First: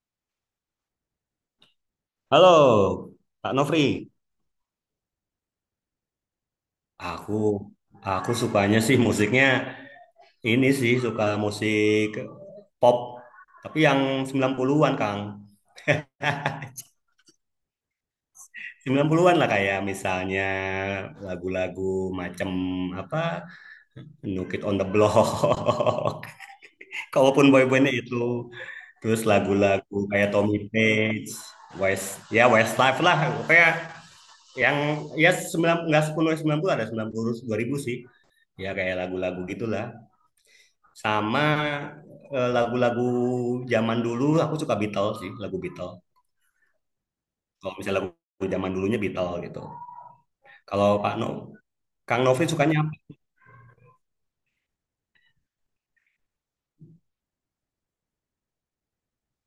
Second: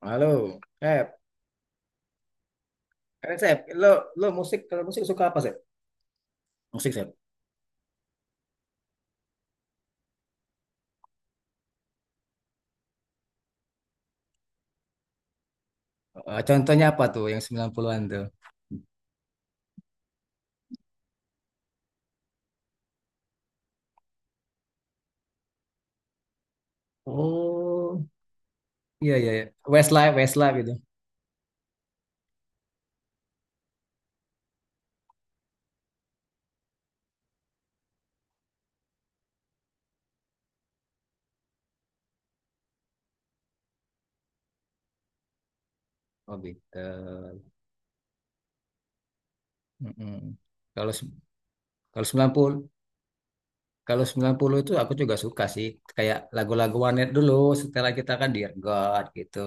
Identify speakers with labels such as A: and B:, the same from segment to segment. A: Halo, Sep.
B: Halo,
A: Keren,
B: Pak
A: Sep.
B: Nofri.
A: Lo musik, kalau musik suka apa, Sep? Musik, Sep.
B: Aku aku sukanya sih musiknya ini sih suka musik pop, tapi yang 90-an, Kang.
A: Contohnya apa tuh yang 90-an tuh?
B: 90-an lah kayak misalnya lagu-lagu macam apa No Kid on the Block. Kalaupun boy-boynya
A: Oh,
B: itu
A: iya,
B: terus
A: iya, iya.
B: lagu-lagu
A: Westlife,
B: kayak
A: Westlife
B: Tommy
A: gitu.
B: Page, West ya Westlife lah kayak yang ya sembilan nggak sepuluh sembilan puluh ada sembilan puluh dua ribu sih. Ya kayak lagu-lagu gitulah. Sama lagu-lagu zaman dulu aku suka Beatles sih lagu Beatles
A: Oh, Beatles.
B: kalau misalnya lagu zaman dulunya Beatles gitu.
A: Mm-mm.
B: Kalau
A: Kalau
B: Pak No
A: se-
B: Kang
A: kalau
B: Novi
A: 90,
B: sukanya apa?
A: kalau 90 itu aku juga suka sih. Kayak lagu-lagu Warnet dulu, setelah kita kan Dear God gitu.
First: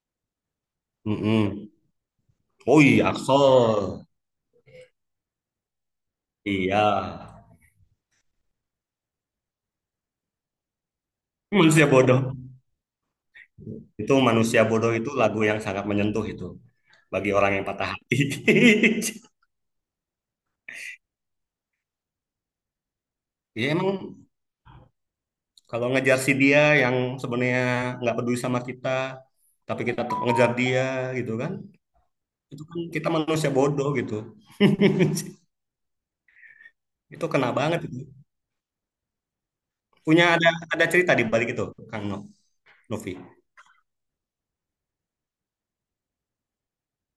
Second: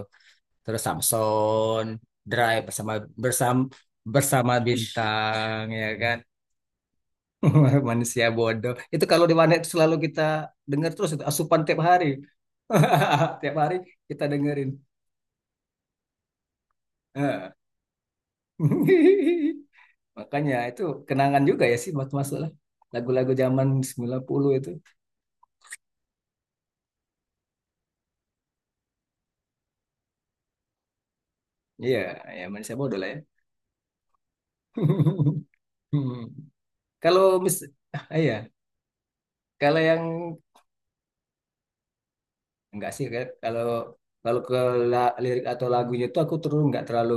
A: Terus
B: Mm-mm.
A: Samson, Drive
B: Oh
A: bersama
B: iya,
A: bersama
B: Axel.
A: bersama bintang ya kan.
B: Iya
A: Manusia bodoh. Itu kalau di warnet selalu kita dengar terus itu asupan tiap
B: manusia
A: hari.
B: bodoh,
A: Tiap hari
B: itu
A: kita
B: manusia
A: dengerin.
B: bodoh itu lagu yang sangat menyentuh itu bagi
A: Eh.
B: orang yang patah hati.
A: Makanya itu kenangan juga ya sih buat masuk lah. Lagu-lagu zaman
B: Ya
A: sembilan
B: emang
A: puluh itu.
B: kalau ngejar si dia yang sebenarnya nggak peduli sama kita, tapi kita tetap ngejar dia gitu kan,
A: Iya, ya
B: itu
A: manusia
B: kan
A: bodoh
B: kita
A: lah ya.
B: manusia bodoh gitu.
A: Hmm. Kalau
B: Itu kena
A: mis
B: banget itu.
A: ah, iya, kalau yang
B: Punya ada cerita di balik itu, Kang No,
A: enggak sih
B: Novi.
A: kayak- kalau kalau ke lirik atau lagunya itu aku terus nggak terlalu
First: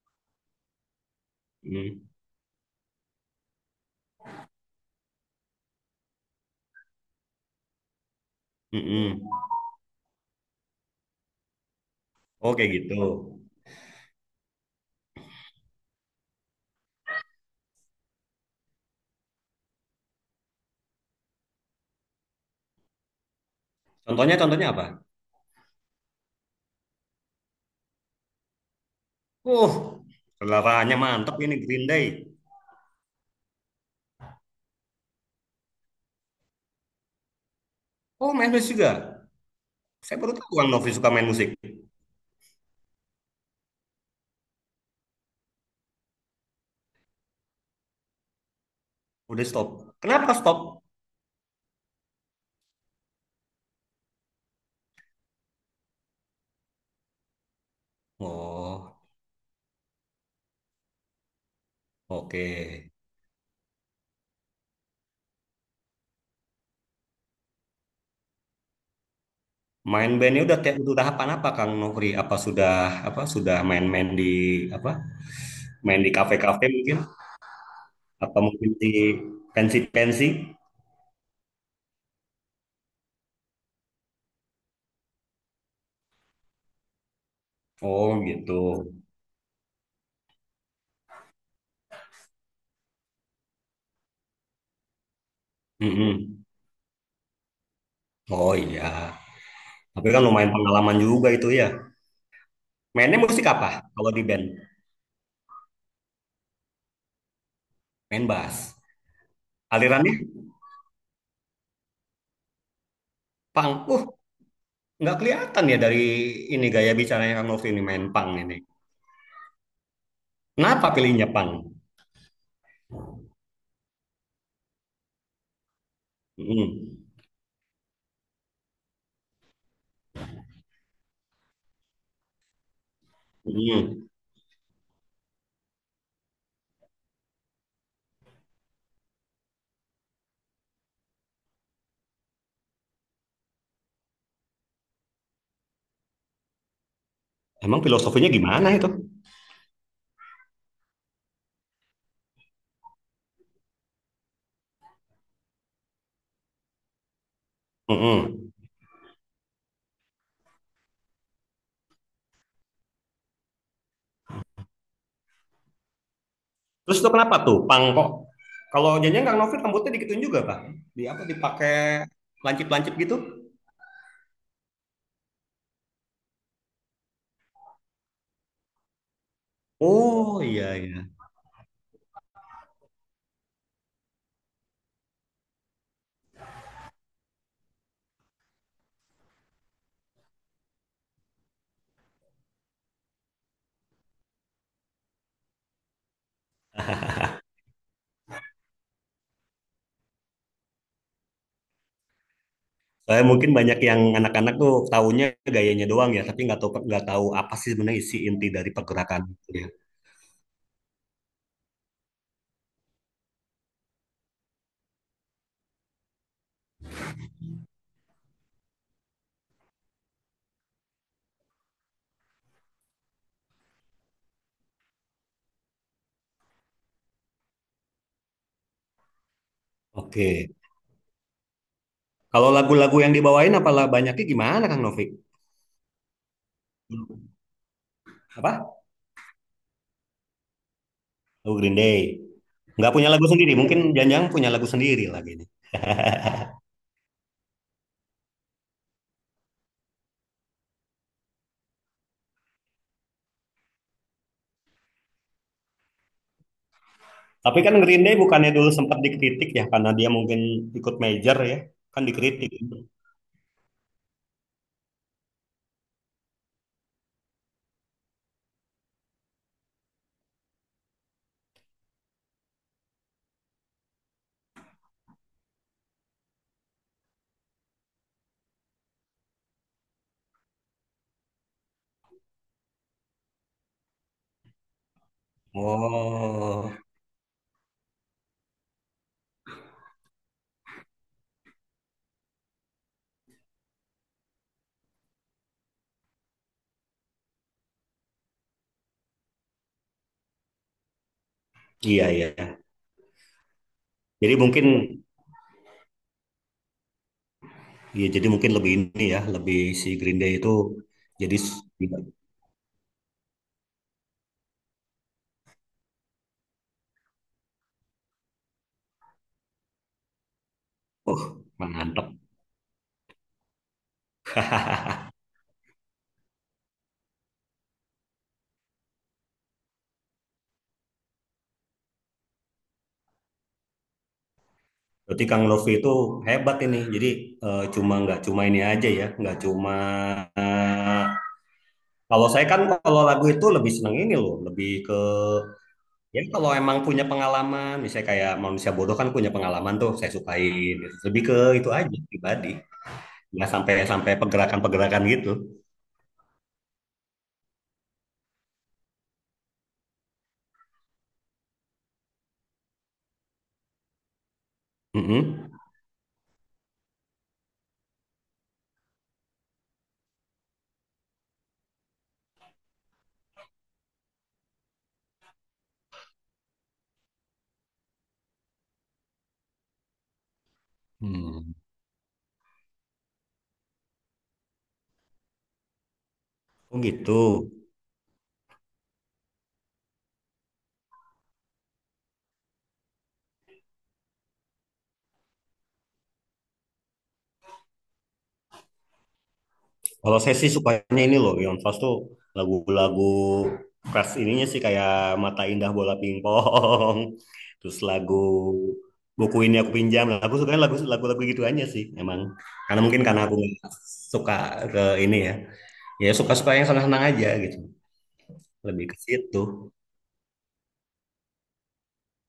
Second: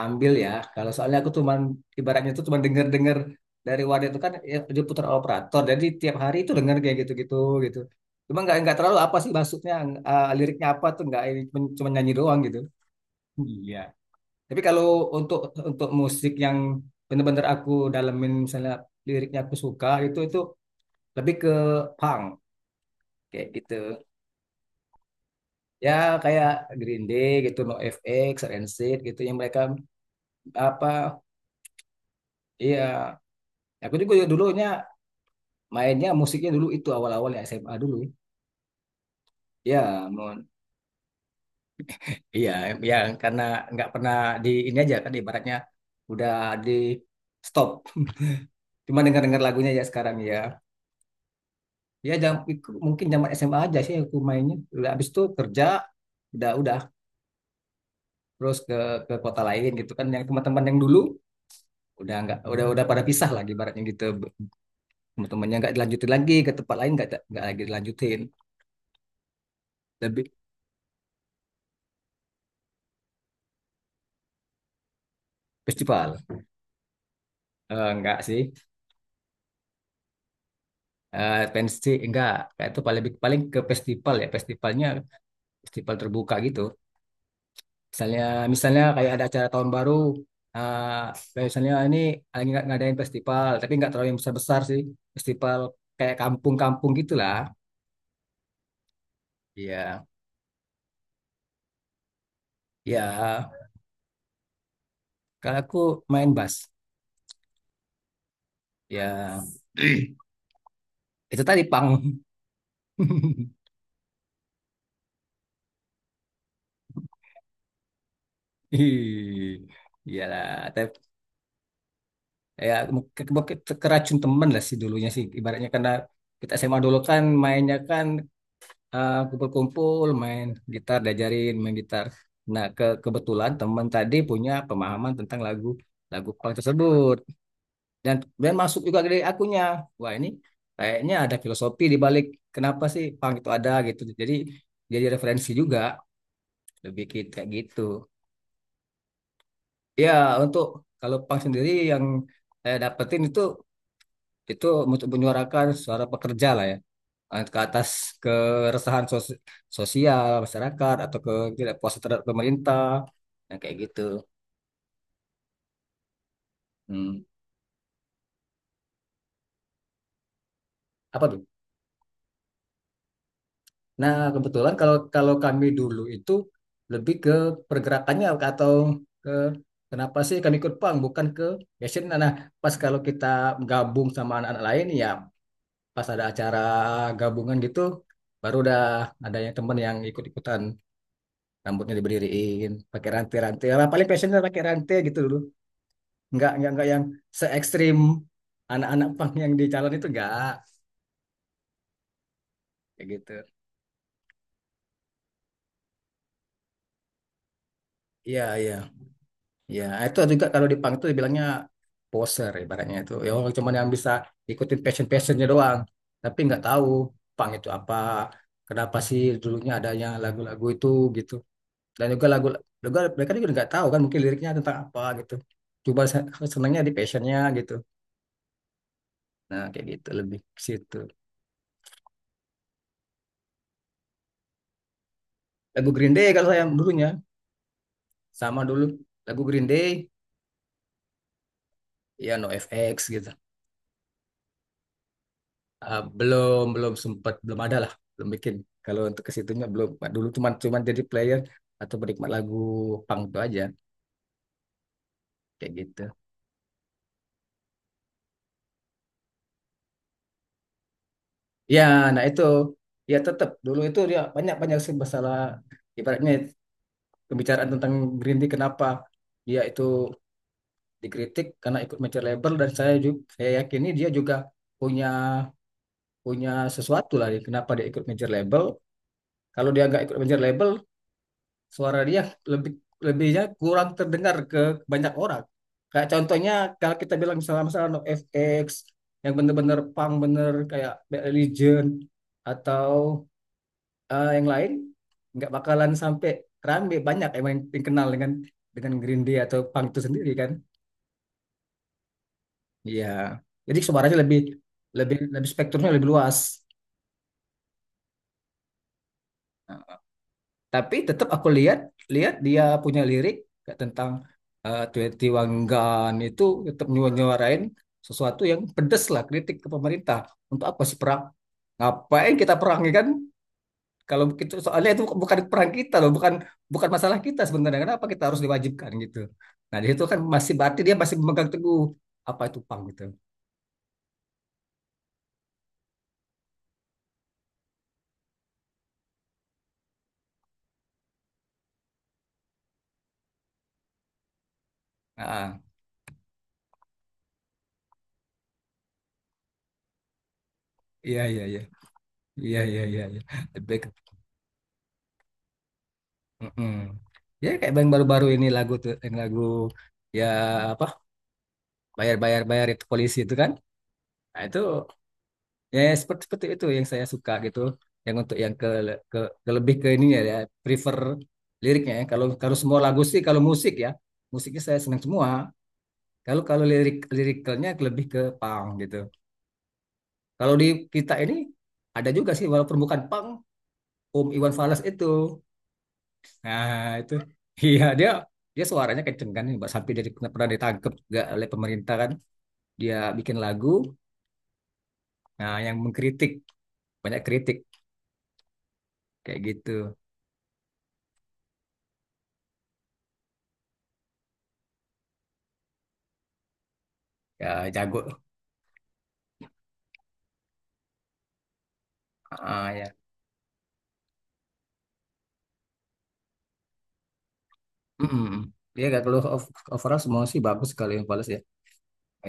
A: ambil ya. Kalau soalnya aku cuman
B: Hmm.
A: ibaratnya tuh cuman denger-denger dari wadah itu kan ya, dia putar operator. Jadi tiap hari itu denger kayak gitu-gitu gitu. Cuma nggak terlalu apa
B: Mm-mm.
A: sih maksudnya, liriknya apa tuh nggak ini, cuman cuman nyanyi doang gitu.
B: Oke gitu.
A: Iya. Tapi kalau untuk untuk musik yang bener-bener aku dalemin, misalnya liriknya aku suka, itu lebih ke punk kayak gitu.
B: Contohnya contohnya apa?
A: Ya kayak Green Day gitu, NoFX, Rancid gitu yang mereka
B: Uh, seleraannya
A: apa,
B: mantep ini Green Day.
A: iya. Aku juga dulunya mainnya musiknya dulu itu awal-awal ya SMA dulu
B: Oh, main musik juga.
A: ya,
B: Saya baru
A: mon
B: tahu Kang Novi suka main musik.
A: iya, ya karena nggak pernah di ini aja kan ibaratnya udah di stop, cuma dengar-dengar
B: Udah stop.
A: lagunya ya sekarang
B: Kenapa stop?
A: ya. Ya jam, mungkin zaman SMA aja sih aku mainnya, udah habis itu kerja, udah terus ke
B: Oh,
A: kota lain gitu kan, yang teman-teman yang dulu udah nggak,
B: oke.
A: udah pada pisah lagi ibaratnya gitu, teman-temannya nggak dilanjutin lagi ke tempat lain, nggak lagi dilanjutin.
B: Main
A: Lebih
B: bandnya udah kayak udah tahapan apa Kang Novi? Apa sudah, apa sudah main-main di apa? Main di
A: festival.
B: kafe-kafe mungkin,
A: Nggak sih,
B: atau mungkin di pensi-pensi?
A: pensi enggak, kayak itu paling paling ke festival, ya festivalnya festival terbuka gitu.
B: Oh,
A: misalnya
B: gitu.
A: misalnya kayak ada acara tahun baru, eh, kayak misalnya ini lagi ngadain festival tapi nggak terlalu yang besar besar sih, festival kayak
B: Mm-mm.
A: kampung-kampung gitulah.
B: Oh iya,
A: Iya,
B: tapi kan lumayan pengalaman juga itu ya. Mainnya musik
A: ya
B: apa kalau di band?
A: kalau aku main bass
B: Main bass.
A: ya,
B: Alirannya
A: itu tadi pang.
B: punk. Nggak kelihatan ya dari ini gaya bicaranya Kang Novi ini main punk ini.
A: Ih, iyalah
B: Kenapa
A: tapi
B: pilihnya punk?
A: ya, keracun temen lah sih dulunya sih ibaratnya, karena kita SMA dulu
B: Mm-mm.
A: kan mainnya kan, kumpul-kumpul main gitar, diajarin main gitar. Nah, ke kebetulan teman
B: Mm-mm.
A: tadi punya pemahaman tentang lagu lagu punk tersebut, dan dan masuk juga dari akunya. Wah, ini kayaknya ada filosofi di balik kenapa sih punk itu ada gitu. Jadi referensi juga lebih kayak
B: Emang
A: gitu.
B: filosofinya gimana itu?
A: Ya, untuk kalau punk sendiri yang saya dapetin itu, itu untuk menyuarakan suara pekerja lah ya. Ke atas
B: Mm-mm.
A: keresahan sosial masyarakat, atau ke tidak puas terhadap pemerintah yang kayak gitu.
B: Terus itu
A: Hmm.
B: kenapa tuh punk kok? Kalau janjian Kang Novi rambutnya dikituin juga, Pak. Di apa
A: Apa tuh?
B: dipakai lancip-lancip gitu?
A: Nah, kebetulan kalau kalau kami dulu itu lebih ke pergerakannya atau ke kenapa sih
B: Oh
A: kami ikut
B: iya,
A: pang,
B: iya.
A: bukan ke passion. Nah, nah, pas kalau kita gabung sama anak-anak lain ya, pas ada acara gabungan gitu, baru udah ada yang teman yang ikut-ikutan rambutnya diberdiriin pakai rantai-rantai lah, paling passionnya pakai rantai gitu dulu, nggak yang se ekstrim anak-anak pang yang di calon itu, nggak kayak
B: Saya
A: gitu.
B: mungkin banyak yang anak-anak tuh taunya gayanya doang ya, tapi nggak tahu, nggak tahu apa sih sebenarnya isi
A: Iya,
B: inti dari
A: iya,
B: pergerakan itu ya.
A: iya. Ah, itu juga kalau di pang itu dibilangnya poser ibaratnya, itu ya orang cuman yang bisa ikutin passionnya doang, tapi nggak tahu pang itu apa, kenapa sih dulunya adanya lagu-lagu itu gitu, dan juga lagu juga mereka juga nggak tahu kan mungkin liriknya tentang apa gitu, coba senangnya di passionnya gitu. Nah, kayak gitu, lebih
B: Oke.
A: ke situ.
B: Kalau lagu-lagu yang dibawain apalah banyaknya gimana Kang Novik?
A: Lagu Green Day kalau saya dulunya, sama
B: Apa?
A: dulu lagu Green Day,
B: Lagu Green Day.
A: ya
B: Nggak
A: NoFX
B: punya lagu
A: gitu.
B: sendiri, mungkin Janjang punya lagu sendiri lagi ini.
A: Ah, belum belum sempat, belum ada lah, belum bikin. Kalau untuk ke situnya belum. Nah, dulu cuman cuman jadi player atau penikmat lagu punk itu aja, kayak gitu.
B: Tapi kan Green Day bukannya dulu sempat dikritik ya karena dia mungkin ikut major ya,
A: Ya,
B: kan
A: nah itu,
B: dikritik.
A: ya tetap dulu itu dia banyak banyak sih masalah ibaratnya, pembicaraan tentang Green Day, kenapa dia itu dikritik karena ikut major label, dan saya juga saya yakini dia juga punya punya sesuatu lah kenapa dia ikut major label. Kalau dia nggak ikut major label, suara dia lebih lebihnya kurang terdengar ke banyak orang. Kayak contohnya
B: Oh,
A: kalau kita bilang misalnya masalah No FX yang bener-bener punk bener kayak Bad Religion, atau yang lain, nggak bakalan sampai rame, banyak emang yang kenal dengan Green Day atau punk itu sendiri kan.
B: iya iya, iya.
A: Iya. Jadi suaranya
B: Jadi
A: lebih
B: mungkin,
A: lebih lebih spektrumnya lebih luas. Nah,
B: ya jadi mungkin lebih ini ya, lebih si Green Day itu
A: tapi tetap
B: jadi
A: aku lihat lihat dia punya lirik kayak tentang, 21 Gun itu, tetap nyuarain sesuatu yang pedes lah, kritik ke pemerintah untuk apa sih perang,
B: Uh, mantap.
A: ngapain kita perang ya kan, kalau begitu soalnya itu bukan perang kita loh, bukan bukan masalah kita sebenarnya, kenapa kita harus diwajibkan gitu. Nah, di situ kan masih berarti dia masih memegang teguh apa itu pang gitu.
B: Berarti Kang Novi itu hebat ini. Jadi cuma nggak cuma ini aja ya, nggak cuma eh, kalau saya kan kalau lagu itu lebih seneng ini loh, lebih ke
A: Ah,
B: ya kalau emang punya pengalaman, misalnya kayak manusia bodoh kan punya pengalaman tuh, saya sukain.
A: iya,
B: Lebih ke
A: iya, iya,
B: itu aja pribadi,
A: iya, iya, iya, iya.
B: nggak sampai
A: Lebih
B: sampai pergerakan-pergerakan gitu.
A: mm-mm. Ya kayak yang baru-baru ini lagu tuh yang lagu ya apa, bayar itu polisi itu kan. Nah, itu
B: Mm-mm.
A: ya, ya, seperti seperti itu yang saya suka gitu. Yang untuk yang ke ke, ke lebih ke ini ya, ya, prefer liriknya ya. Kalau kalau semua lagu sih kalau musik ya, musiknya saya senang semua. Kalau kalau lirik lirikalnya lebih ke punk gitu. Kalau di kita ini
B: Hmm.
A: ada juga sih walaupun bukan punk, Om Iwan Fals itu. Nah,
B: Oh
A: itu.
B: gitu.
A: Iya, dia dia suaranya kenceng kan, Mbak, sampai dia pernah pernah ditangkep juga oleh pemerintah kan. Dia bikin lagu nah yang mengkritik, banyak kritik kayak gitu,
B: Kalau saya sih sukanya ini loh, Iwan Fals tuh lagu-lagu pras ininya sih kayak Mata Indah Bola Pingpong,
A: ya,
B: terus lagu
A: jago.
B: buku ini aku pinjam. Nah, aku sukanya lagu-lagu gitu aja sih, emang.
A: Ah,
B: Karena
A: ya.
B: mungkin karena aku nggak suka ke ini ya, ya suka-suka yang senang-senang aja gitu,
A: Mm-mm. Dia
B: lebih ke
A: gak keluh,
B: situ.
A: overall semua sih bagus, kalau yang Palace ya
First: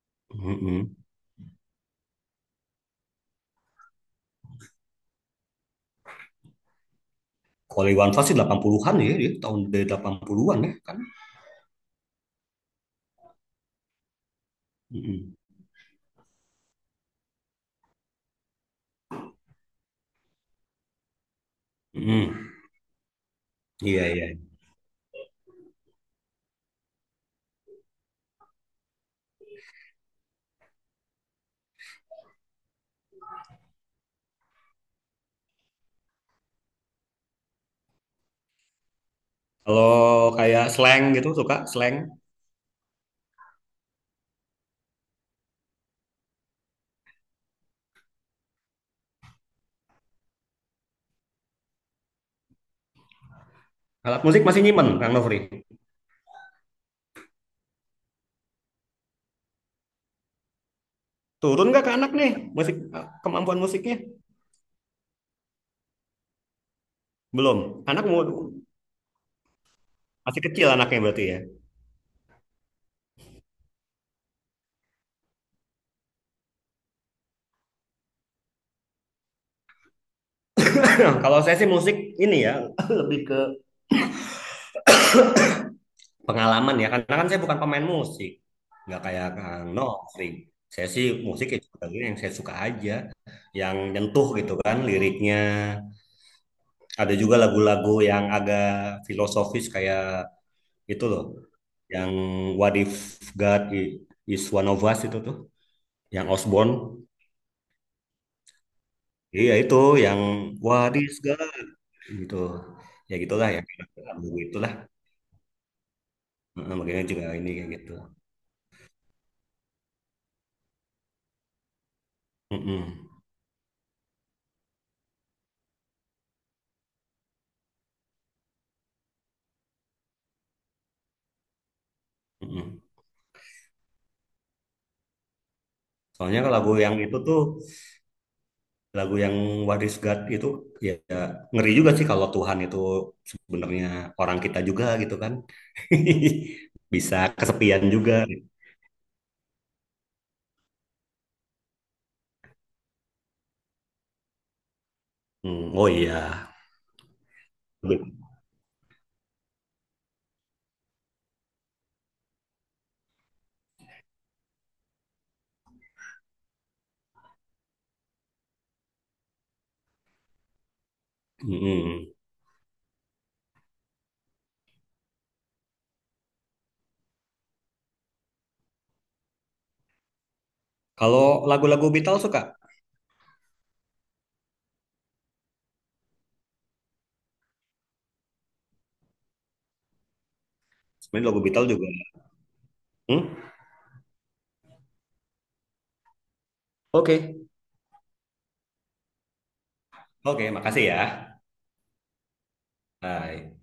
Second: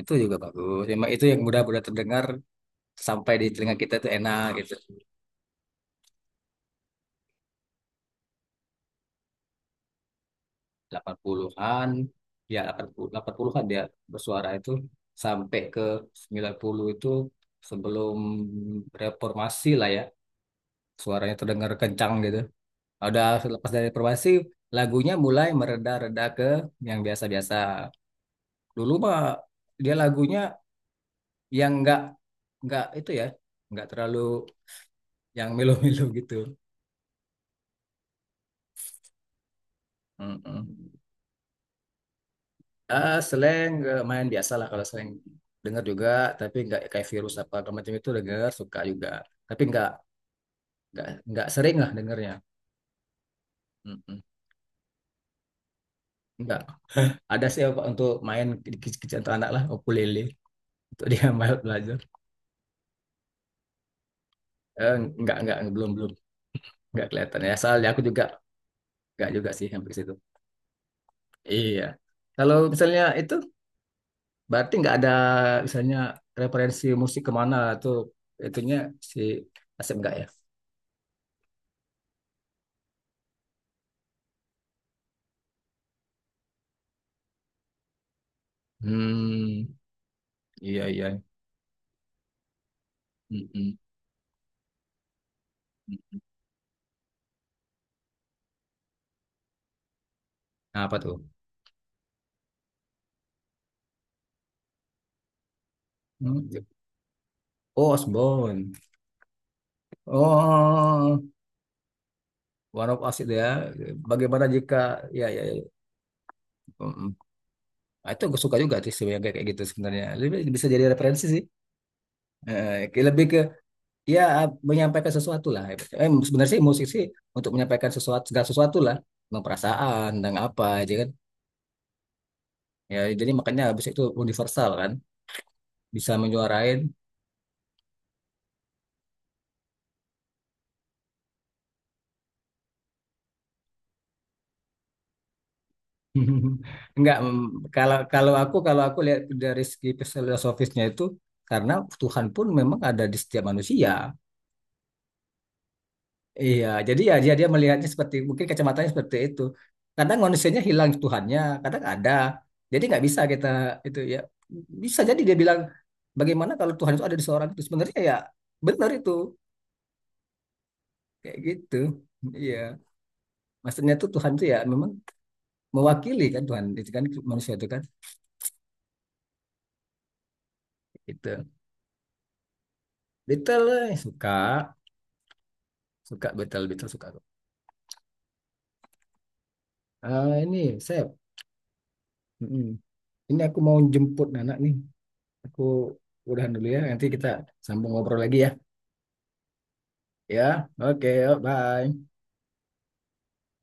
A: itu juga bagus,
B: Mm-mm.
A: memang itu yang mudah-mudah terdengar sampai di telinga kita itu enak gitu.
B: Kalau Iwan Fals sih 80-an ya, dia tahun dari 80-an ya kan.
A: 80-an, ya, 88, 80-an dia bersuara itu
B: Mm-mm.
A: sampai ke 90 itu sebelum reformasi lah ya, suaranya terdengar kencang gitu.
B: Mm-mm.
A: Udah lepas dari
B: Iya, iya.
A: reformasi, lagunya mulai mereda-reda ke yang biasa-biasa, dulu mah dia lagunya yang nggak itu ya, nggak terlalu yang melo-melo. Gitu.
B: Kalau kayak
A: Mm-mm.
B: slang gitu suka slang.
A: Ah, slang, main biasa lah, kalau slang dengar juga, tapi nggak kayak virus apa segala macam itu, dengar suka juga, tapi nggak sering lah dengarnya. Mm-mm.
B: Alat musik masih nyimpen, Kang Nofri.
A: Nggak ada sih, apa, untuk main kecil-kecilan untuk anak lah, ukulele untuk dia main
B: Turun nggak ke
A: belajar.
B: anak nih musik kemampuan musiknya?
A: Eh, nggak belum belum, nggak kelihatan ya
B: Belum.
A: soalnya aku
B: Anak mau
A: juga nggak juga sih sampai ke situ.
B: masih kecil anaknya berarti ya.
A: Iya, kalau misalnya itu berarti nggak ada misalnya referensi musik kemana tuh itunya si Asep nggak ya?
B: Nah, kalau saya sih musik ini ya lebih ke pengalaman ya karena kan saya bukan pemain musik. Nggak kayak
A: Hmm,
B: Kang Nofri.
A: iya,
B: Saya
A: iya.
B: sih musik ya yang saya suka aja, yang
A: Mm-mm.
B: nyentuh gitu kan liriknya. Ada juga lagu-lagu yang agak filosofis kayak
A: Nah, apa
B: itu
A: tuh?
B: loh, yang What If God Is One of Us itu tuh, yang
A: Hmm?
B: Osborne.
A: Oh, Osborne.
B: Iya itu yang What if
A: Oh,
B: God gitu,
A: One of
B: ya
A: Us itu ya.
B: gitulah ya, lagu
A: Bagaimana
B: itulah.
A: jika, ya, ya, ya.
B: Heeh, makanya
A: Mm.
B: juga ini kayak gitu.
A: Nah, itu gue suka juga sih yang kayak kayak gitu sebenarnya. Lebih bisa jadi referensi sih. Kayak
B: Mm-mm.
A: lebih ke ya menyampaikan sesuatu lah. Sebenarnya sih musik sih untuk menyampaikan sesuatu, segala sesuatu lah. Tentang perasaan, tentang apa aja kan.
B: Mm-mm.
A: Ya, jadi makanya habis itu universal kan, bisa
B: Soalnya kalau lagu
A: menyuarain.
B: yang itu tuh lagu yang What is God itu, ya ya, ngeri juga sih kalau Tuhan itu sebenarnya orang kita juga gitu kan, bisa
A: Enggak,
B: kesepian
A: kalau
B: juga.
A: kalau aku aku lihat dari segi filosofisnya itu, karena Tuhan pun memang ada di setiap manusia.
B: Mm, oh iya.
A: Iya, jadi ya dia dia melihatnya seperti mungkin kacamatanya seperti itu. Kadang manusianya hilang Tuhannya, kadang ada. Jadi nggak bisa kita itu ya, bisa jadi dia bilang bagaimana kalau Tuhan itu ada di seorang itu sebenarnya, ya benar itu, kayak gitu.
B: Mm-mm.
A: Iya, maksudnya tuh Tuhan tuh ya memang mewakili kan, Tuhan itu kan manusia itu kan, itu
B: Kalau lagu-lagu Beatles suka,
A: betul. Suka, betul, suka aku. Ah, ini saya
B: sebenarnya lagu Beatles juga.
A: mm, ini
B: Hmm?
A: aku mau jemput anak nih, aku udahan dulu ya, nanti
B: Oke.
A: kita sambung ngobrol lagi ya.
B: Oke,
A: Ya,
B: makasih ya.
A: oke, yuk, bye.
B: Bye.